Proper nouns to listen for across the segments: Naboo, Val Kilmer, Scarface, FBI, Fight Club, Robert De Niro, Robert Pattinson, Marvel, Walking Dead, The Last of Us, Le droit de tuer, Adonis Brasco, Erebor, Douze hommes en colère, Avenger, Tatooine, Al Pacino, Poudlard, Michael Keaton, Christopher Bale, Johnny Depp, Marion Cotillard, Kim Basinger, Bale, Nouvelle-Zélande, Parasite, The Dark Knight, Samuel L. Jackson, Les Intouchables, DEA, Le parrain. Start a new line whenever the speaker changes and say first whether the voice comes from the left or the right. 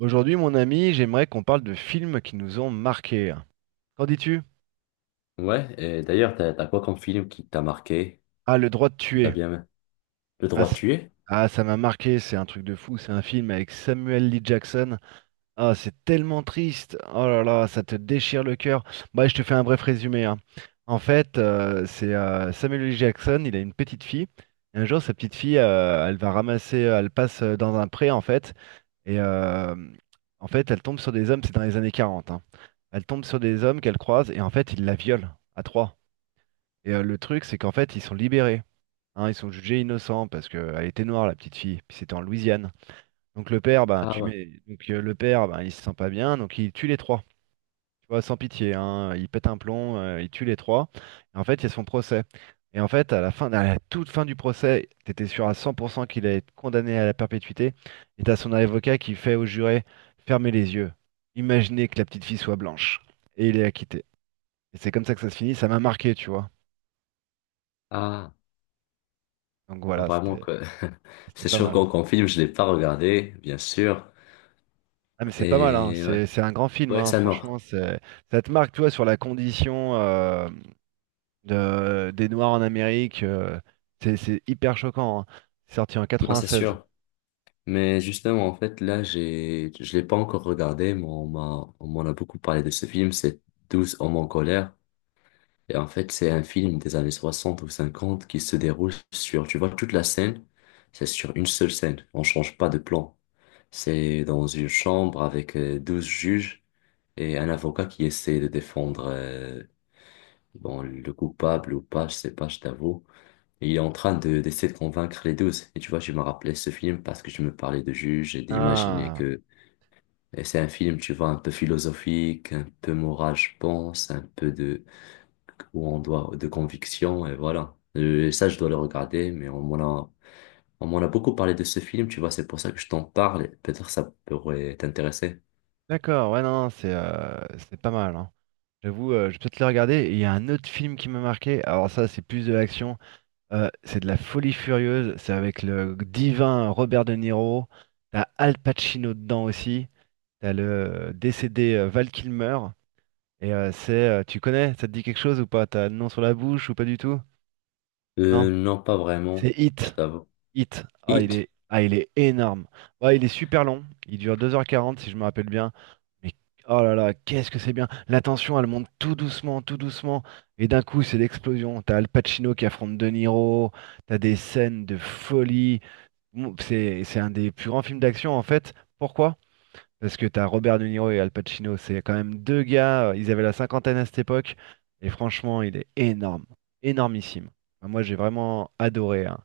right: Aujourd'hui, mon ami, j'aimerais qu'on parle de films qui nous ont marqués. Qu'en dis-tu?
left: Ouais, et d'ailleurs, t'as quoi comme film qui t'a marqué?
right: Ah, Le droit de
left: T'as
right: tuer.
left: bien aimé Le
right: Ah,
left: droit de
right: c-
left: tuer?
right: ah, ça m'a marqué, c'est un truc de fou. C'est un film avec Samuel L. Jackson. Ah, c'est tellement triste. Oh là là, ça te déchire le cœur. Bah, je te fais un bref résumé, hein. En fait, c'est Samuel L. Jackson, il a une petite fille. Et un jour, sa petite fille, elle va ramasser, elle passe dans un pré, en fait. Et euh, en fait, elle tombe sur des hommes, c'est dans les années 40, hein. Elle tombe sur des hommes qu'elle croise et en fait, ils la violent à trois. Et le truc, c'est qu'en fait, ils sont libérés, hein, ils sont jugés innocents parce qu'elle était noire, la petite fille. Puis c'était en Louisiane. Donc le père, ben,
left: Ah
right: tu
left: ouais.
right: mets, donc le père, ben, il se sent pas bien, donc il tue les trois, tu vois, sans pitié, hein. Il pète un plomb, il tue les trois. Et en fait, il y a son procès. Et en fait, à la fin, à la toute fin du procès, t'étais sûr à 100% qu'il allait être condamné à la perpétuité. Et t'as son avocat qui fait au juré, fermez les yeux, imaginez que la petite fille soit blanche. Et il est acquitté. Et c'est comme ça que ça se finit, ça m'a marqué, tu vois.
left: Ah,
right: Donc voilà,
left: vraiment
right: c'était
left: que
right: c'était
left: c'est
right: pas mal.
left: choquant comme film, je l'ai pas regardé, bien sûr.
right: Ah mais c'est pas mal, hein.
left: Et ouais,
right: C'est un grand film,
left: ouais,
right: hein.
left: ça
right: Franchement,
left: mort.
right: c'est ça te marque, tu vois, sur la condition. Des Noirs en Amérique. C'est hyper choquant, hein. C'est sorti en
left: Non, c'est
right: 96.
left: sûr. Mais justement, en fait, là, je l'ai pas encore regardé, mais on m'en a beaucoup parlé de ce film, c'est douze hommes en colère. Et en fait, c'est un film des années 60 ou 50 qui se déroule sur, tu vois, toute la scène, c'est sur une seule scène. On change pas de plan. C'est dans une chambre avec 12 juges et un avocat qui essaie de défendre bon, le coupable ou pas, je sais pas, je t'avoue. Et il est en train d'essayer de convaincre les douze. Et tu vois, je me rappelais ce film parce que je me parlais de juges et d'imaginer
right: Ah,
left: que et c'est un film, tu vois, un peu philosophique, un peu moral, je pense, un peu de où on doit de conviction et voilà. Ça, je dois le regarder, mais on m'en a beaucoup parlé de ce film, tu vois, c'est pour ça que je t'en parle. Et peut-être ça pourrait t'intéresser.
right: d'accord, ouais, non, non, c'est pas mal, hein. J'avoue, je vais peut-être le regarder. Et il y a un autre film qui m'a marqué. Alors, ça, c'est plus de l'action. C'est de la folie furieuse. C'est avec le divin Robert De Niro. T'as Al Pacino dedans aussi. T'as le décédé Val Kilmer. Et c'est. Tu connais? Ça te dit quelque chose ou pas? T'as le nom sur la bouche ou pas du tout? Non?
left: Non, pas vraiment,
right: C'est
left: je
right: Hit.
left: t'avoue.
right: Hit. Ah,
left: Hit,
right: il est énorme. Ouais, il est super long. Il dure 2h40 si je me rappelle bien. Mais oh là là, qu'est-ce que c'est bien. La tension, elle monte tout doucement, tout doucement. Et d'un coup, c'est l'explosion. T'as Al Pacino qui affronte De Niro. T'as des scènes de folie. Bon, c'est un des plus grands films d'action en fait. Pourquoi? Parce que t'as Robert De Niro et Al Pacino. C'est quand même deux gars. Ils avaient la cinquantaine à cette époque. Et franchement, il est énorme. Énormissime. Enfin, moi, j'ai vraiment adoré, hein.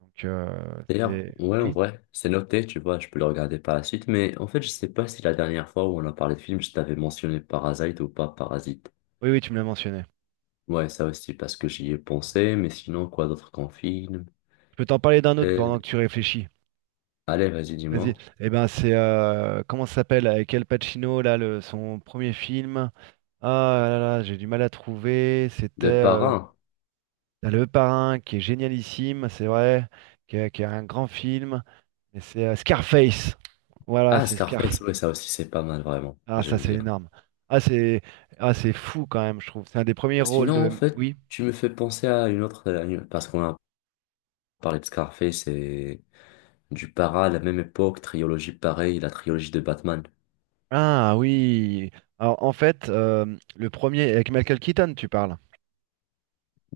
right: Donc,
left: d'ailleurs,
right: c'est...
left: ouais, en
right: Oui?
left: vrai, c'est noté, tu vois, je peux le regarder par la suite, mais en fait, je sais pas si la dernière fois où on a parlé de film, je t'avais mentionné Parasite ou pas Parasite.
right: Oui, oui, tu me l'as mentionné.
left: Ouais, ça aussi, parce que j'y ai pensé, mais sinon, quoi d'autre qu'en film?
right: Je peux t'en parler d'un autre
left: Euh,
right: pendant que tu réfléchis.
left: allez, vas-y,
right: Vas-y.
left: dis-moi.
right: Eh ben, c'est... comment ça s'appelle? Avec Al Pacino, là, son premier film. Ah là là, j'ai du mal à trouver. C'était
left: Le Parrain.
right: T'as Le Parrain, qui est génialissime, c'est vrai, qui est un grand film. Et c'est Scarface. Voilà,
left: Ah,
right: c'est Scarface.
left: Scarface, ouais, ça aussi, c'est pas mal, vraiment.
right: Ah, ça,
left: J'aime
right: c'est
left: bien.
right: énorme. Ah, c'est fou quand même, je trouve. C'est un des premiers rôles
left: Sinon, en
right: de...
left: fait,
right: Oui?
left: tu me fais penser à une autre, parce qu'on a parlé de Scarface et du Para à la même époque, trilogie pareille, la trilogie de Batman.
right: Ah oui. Alors en fait, le premier avec Michael Keaton, tu parles.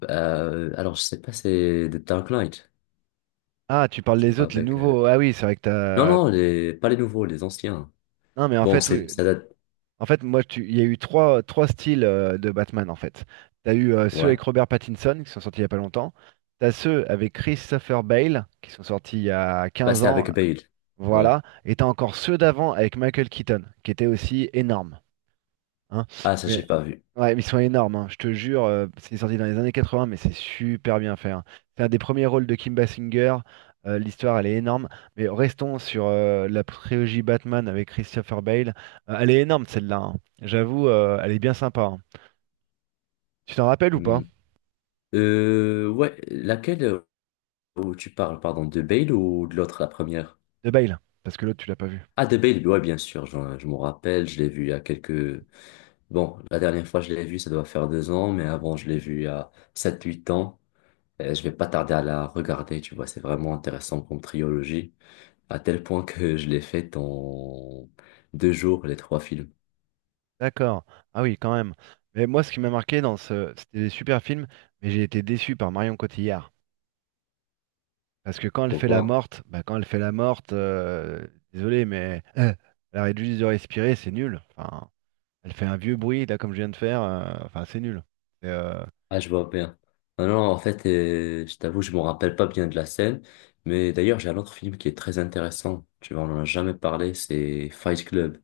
left: Alors, je sais pas, c'est The Dark Knight,
right: Ah, tu parles
left: tu
right: des
left: vois,
right: autres, les
left: avec...
right: nouveaux. Ah oui, c'est vrai que
left: Non,
right: t'as.
left: non, pas les nouveaux, les anciens.
right: Non, mais en
left: Bon,
right: fait, oui.
left: ça date.
right: En fait, moi, tu... il y a eu trois styles de Batman, en fait. T'as eu ceux avec
left: Ouais.
right: Robert Pattinson qui sont sortis il y a pas longtemps. T'as ceux avec Christopher Bale qui sont sortis il y a
left: Bah,
right: 15
left: c'est
right: ans.
left: avec Bale. Ouais.
right: Voilà. Et t'as encore ceux d'avant avec Michael Keaton, qui étaient aussi énormes, hein.
left: Ah, ça,
right: Mais
left: j'ai pas vu.
right: Ouais, mais ils sont énormes, hein, je te jure. C'est sorti dans les années 80, mais c'est super bien fait, hein. C'est un des premiers rôles de Kim Basinger. L'histoire, elle est énorme. Mais restons sur la trilogie Batman avec Christopher Bale. Elle est énorme, celle-là, hein. J'avoue, elle est bien sympa, hein. Tu t'en rappelles ou pas?
left: Hmm. Ouais, laquelle où tu parles, pardon, de Bale ou de l'autre, la première?
right: De Bale, parce que l'autre, tu l'as pas vu.
left: Ah, The Babe, ouais, bien sûr, je m'en rappelle, je l'ai vu il y a quelques. Bon, la dernière fois, je l'ai vu, ça doit faire 2 ans, mais avant, je l'ai vu il y a 7-8 ans. Je vais pas tarder à la regarder, tu vois, c'est vraiment intéressant comme trilogie, à tel point que je l'ai faite en 2 jours, les trois films.
right: D'accord. Ah oui, quand même. Mais moi, ce qui m'a marqué dans ce... C'était des super films, mais j'ai été déçu par Marion Cotillard. Parce que
left: Pourquoi?
right: quand elle fait la morte, désolé, mais elle arrête juste de respirer, c'est nul. Enfin, elle fait un vieux bruit, là, comme je viens de faire. Enfin, c'est nul. C'est, euh,
left: Ah, je vois bien. Non, non, en fait, je t'avoue, je m'en rappelle pas bien de la scène, mais d'ailleurs, j'ai un autre film qui est très intéressant, tu vois, on en a jamais parlé, c'est Fight Club.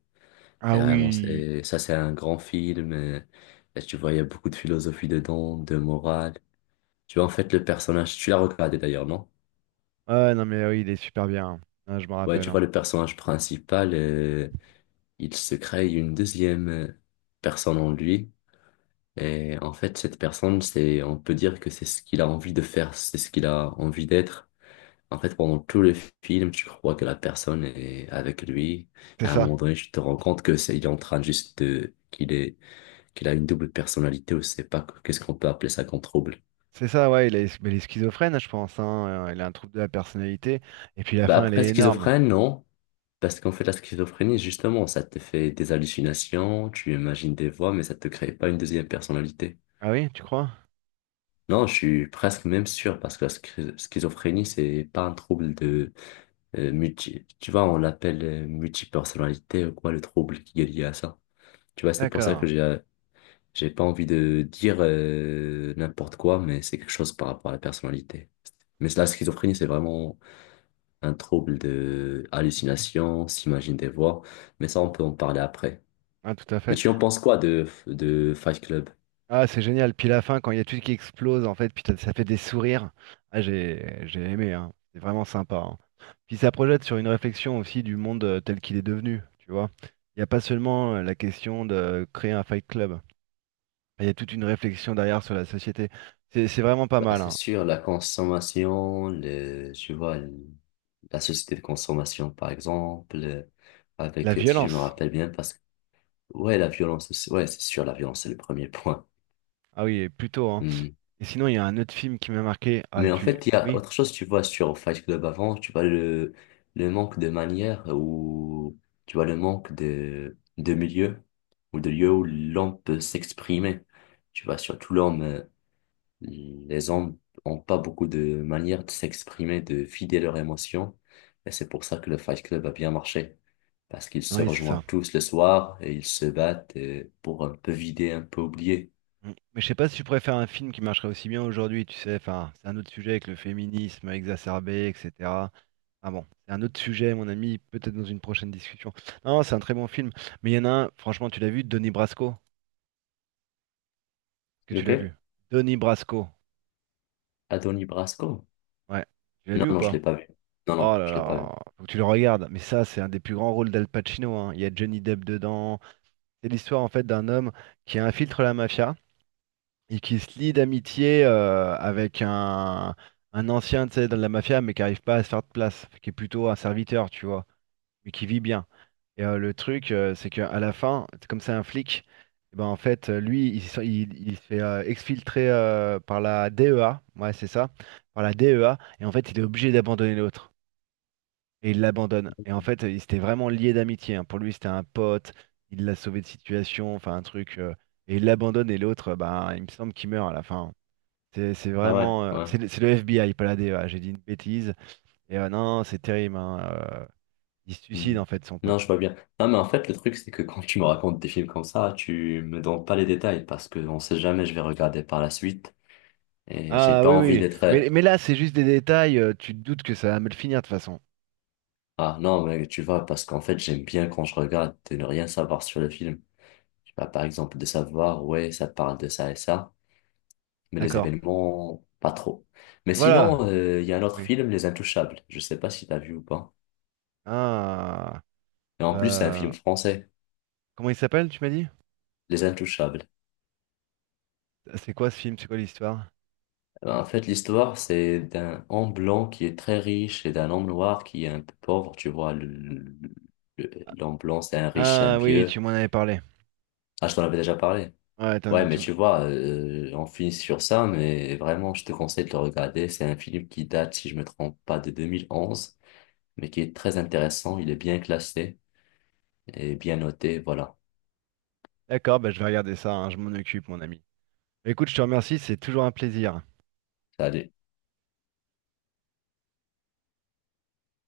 right: Ah
left: Et vraiment,
right: oui.
left: ça, c'est un grand film. Et, tu vois, il y a beaucoup de philosophie dedans, de morale. Tu vois, en fait, le personnage, tu l'as regardé d'ailleurs, non?
right: Ah non, mais oui, il est super bien, hein. Ah, je me
left: Ouais,
right: rappelle,
left: tu
right: hein.
left: vois, le personnage principal, il se crée une deuxième personne en lui. Et en fait, cette personne, on peut dire que c'est ce qu'il a envie de faire, c'est ce qu'il a envie d'être. En fait, pendant tout le film, tu crois que la personne est avec lui. Et
right: C'est
left: à un
right: ça.
left: moment donné, tu te rends compte que il est en train juste qu'il a une double personnalité ou c'est pas qu'est-ce qu'on peut appeler ça comme trouble.
right: C'est ça, ouais. Mais il est schizophrène, je pense, hein. Il a un trouble de la personnalité. Et puis la
left: Bah
right: fin, elle
left: après,
right: est énorme.
left: schizophrène, non. Parce qu'en fait, la schizophrénie, justement, ça te fait des hallucinations, tu imagines des voix, mais ça te crée pas une deuxième personnalité.
right: Ah oui, tu crois?
left: Non, je suis presque même sûr, parce que la schizophrénie, c'est pas un trouble de. Tu vois, on l'appelle multipersonnalité ou quoi, le trouble qui est lié à ça. Tu vois, c'est pour ça que
right: D'accord.
left: j'ai pas envie de dire n'importe quoi, mais c'est quelque chose par rapport à la personnalité. Mais la schizophrénie, c'est vraiment un trouble de hallucination, s'imagine des voix, mais ça, on peut en parler après.
right: Ah, tout à
left: Mais
right: fait.
left: tu en penses quoi de Fight Club?
right: Ah, c'est génial. Puis la fin, quand il y a tout qui explose, en fait, puis ça fait des sourires. Ah, j'ai aimé, hein. C'est vraiment sympa, hein. Puis ça projette sur une réflexion aussi du monde tel qu'il est devenu, tu vois. Il n'y a pas seulement la question de créer un fight club. Il y a toute une réflexion derrière sur la société. C'est vraiment pas
left: Bah,
right: mal,
left: c'est
right: hein.
left: sûr, la consommation, tu vois, la société de consommation, par exemple,
right: La
left: avec, si je me
right: violence.
left: rappelle bien, parce que, ouais, la violence, ouais, c'est sûr, la violence, c'est le premier point.
right: Ah oui, plutôt, hein.
left: Hmm.
right: Et sinon, il y a un autre film qui m'a marqué. Ah,
left: Mais en
right: tu...
left: fait, il y a
right: Oui,
left: autre chose, tu vois, sur Fight Club avant, tu vois le manque de manière ou tu vois le manque de milieu ou de lieu où l'homme peut s'exprimer. Tu vois, surtout l'homme, les hommes ont pas beaucoup de manières de s'exprimer, de vider leurs émotions. Et c'est pour ça que le Fight Club a bien marché. Parce qu'ils se
right: oui, c'est
left: rejoignent
right: ça.
left: tous le soir et ils se battent pour un peu vider, un peu oublier.
right: Mm. Mais je sais pas si tu préfères un film qui marcherait aussi bien aujourd'hui, tu sais. Enfin, c'est un autre sujet avec le féminisme exacerbé, etc. Ah bon, c'est un autre sujet, mon ami, peut-être dans une prochaine discussion. Non, c'est un très bon film, mais il y en a un, franchement, tu l'as vu, Donnie Brasco, est-ce que tu l'as vu.
left: Lequel?
right: Donnie Brasco,
left: Adonis Brasco?
right: ouais, tu l'as
left: Non,
right: vu ou
left: non, je
right: pas?
left: l'ai pas vu. Non,
right: Oh
left: non,
right: là
left: je l'ai pas vu.
right: là, faut que tu le regardes, mais ça, c'est un des plus grands rôles d'Al Pacino, hein. Il y a Johnny Depp dedans. C'est l'histoire, en fait, d'un homme qui infiltre la mafia et qui se lie d'amitié avec un, ancien, tu sais, de la mafia, mais qui n'arrive pas à se faire de place, qui est plutôt un serviteur, tu vois, mais qui vit bien. Et le truc, c'est qu'à la fin, comme c'est un flic, eh ben, en fait, lui, il se fait exfiltrer par la DEA, ouais, c'est ça, par la DEA, et en fait, il est obligé d'abandonner l'autre. Et il l'abandonne. Et en fait, il s'était vraiment lié d'amitié, hein. Pour lui, c'était un pote, il l'a sauvé de situation, enfin un truc. Et il l'abandonne, et l'autre, ben, il me semble qu'il meurt à la fin. C'est
left: Ah ouais,
right: vraiment.
left: ouais.
right: C'est le FBI, pas la DEA, j'ai dit une bêtise. Non, c'est terrible, hein, il se suicide,
left: Hmm.
right: en fait, son
left: Non, je
right: pote.
left: vois bien. Non, mais en fait, le truc, c'est que quand tu me racontes des films comme ça, tu me donnes pas les détails parce que on sait jamais, je vais regarder par la suite et j'ai
right: Ah
left: pas
right: oui,
left: envie
right: oui.
left: d'être.
right: Mais là, c'est juste des détails. Tu te doutes que ça va mal finir de toute façon.
left: Ah non, mais tu vois, parce qu'en fait, j'aime bien quand je regarde de ne rien savoir sur le film. Tu vois, par exemple, de savoir, ouais, ça parle de ça et ça, mais les
right: D'accord.
left: événements, pas trop. Mais
right: Voilà.
left: sinon, il y a un autre
right: Oui.
left: film, Les Intouchables. Je sais pas si t'as vu ou pas.
right: Ah.
left: Et en plus, c'est un
right: Euh,
left: film français,
right: Comment il s'appelle, tu m'as dit?
left: Les Intouchables.
right: C'est quoi ce film? C'est quoi l'histoire?
left: Eh ben, en fait, l'histoire, c'est d'un homme blanc qui est très riche et d'un homme noir qui est un peu pauvre. Tu vois, l'homme blanc, c'est un riche, un
right: Ah oui,
left: vieux.
right: tu m'en avais parlé.
left: Ah, je t'en avais déjà parlé.
right: Ouais, t'en-
left: Ouais, mais
right: tu m'en-
left: tu vois, on finit sur ça, mais vraiment, je te conseille de le regarder. C'est un film qui date, si je me trompe pas, de 2011, mais qui est très intéressant. Il est bien classé et bien noté. Voilà.
right: D'accord, bah, je vais regarder ça, hein. Je m'en occupe, mon ami. Écoute, je te remercie. C'est toujours un plaisir.
left: Salut.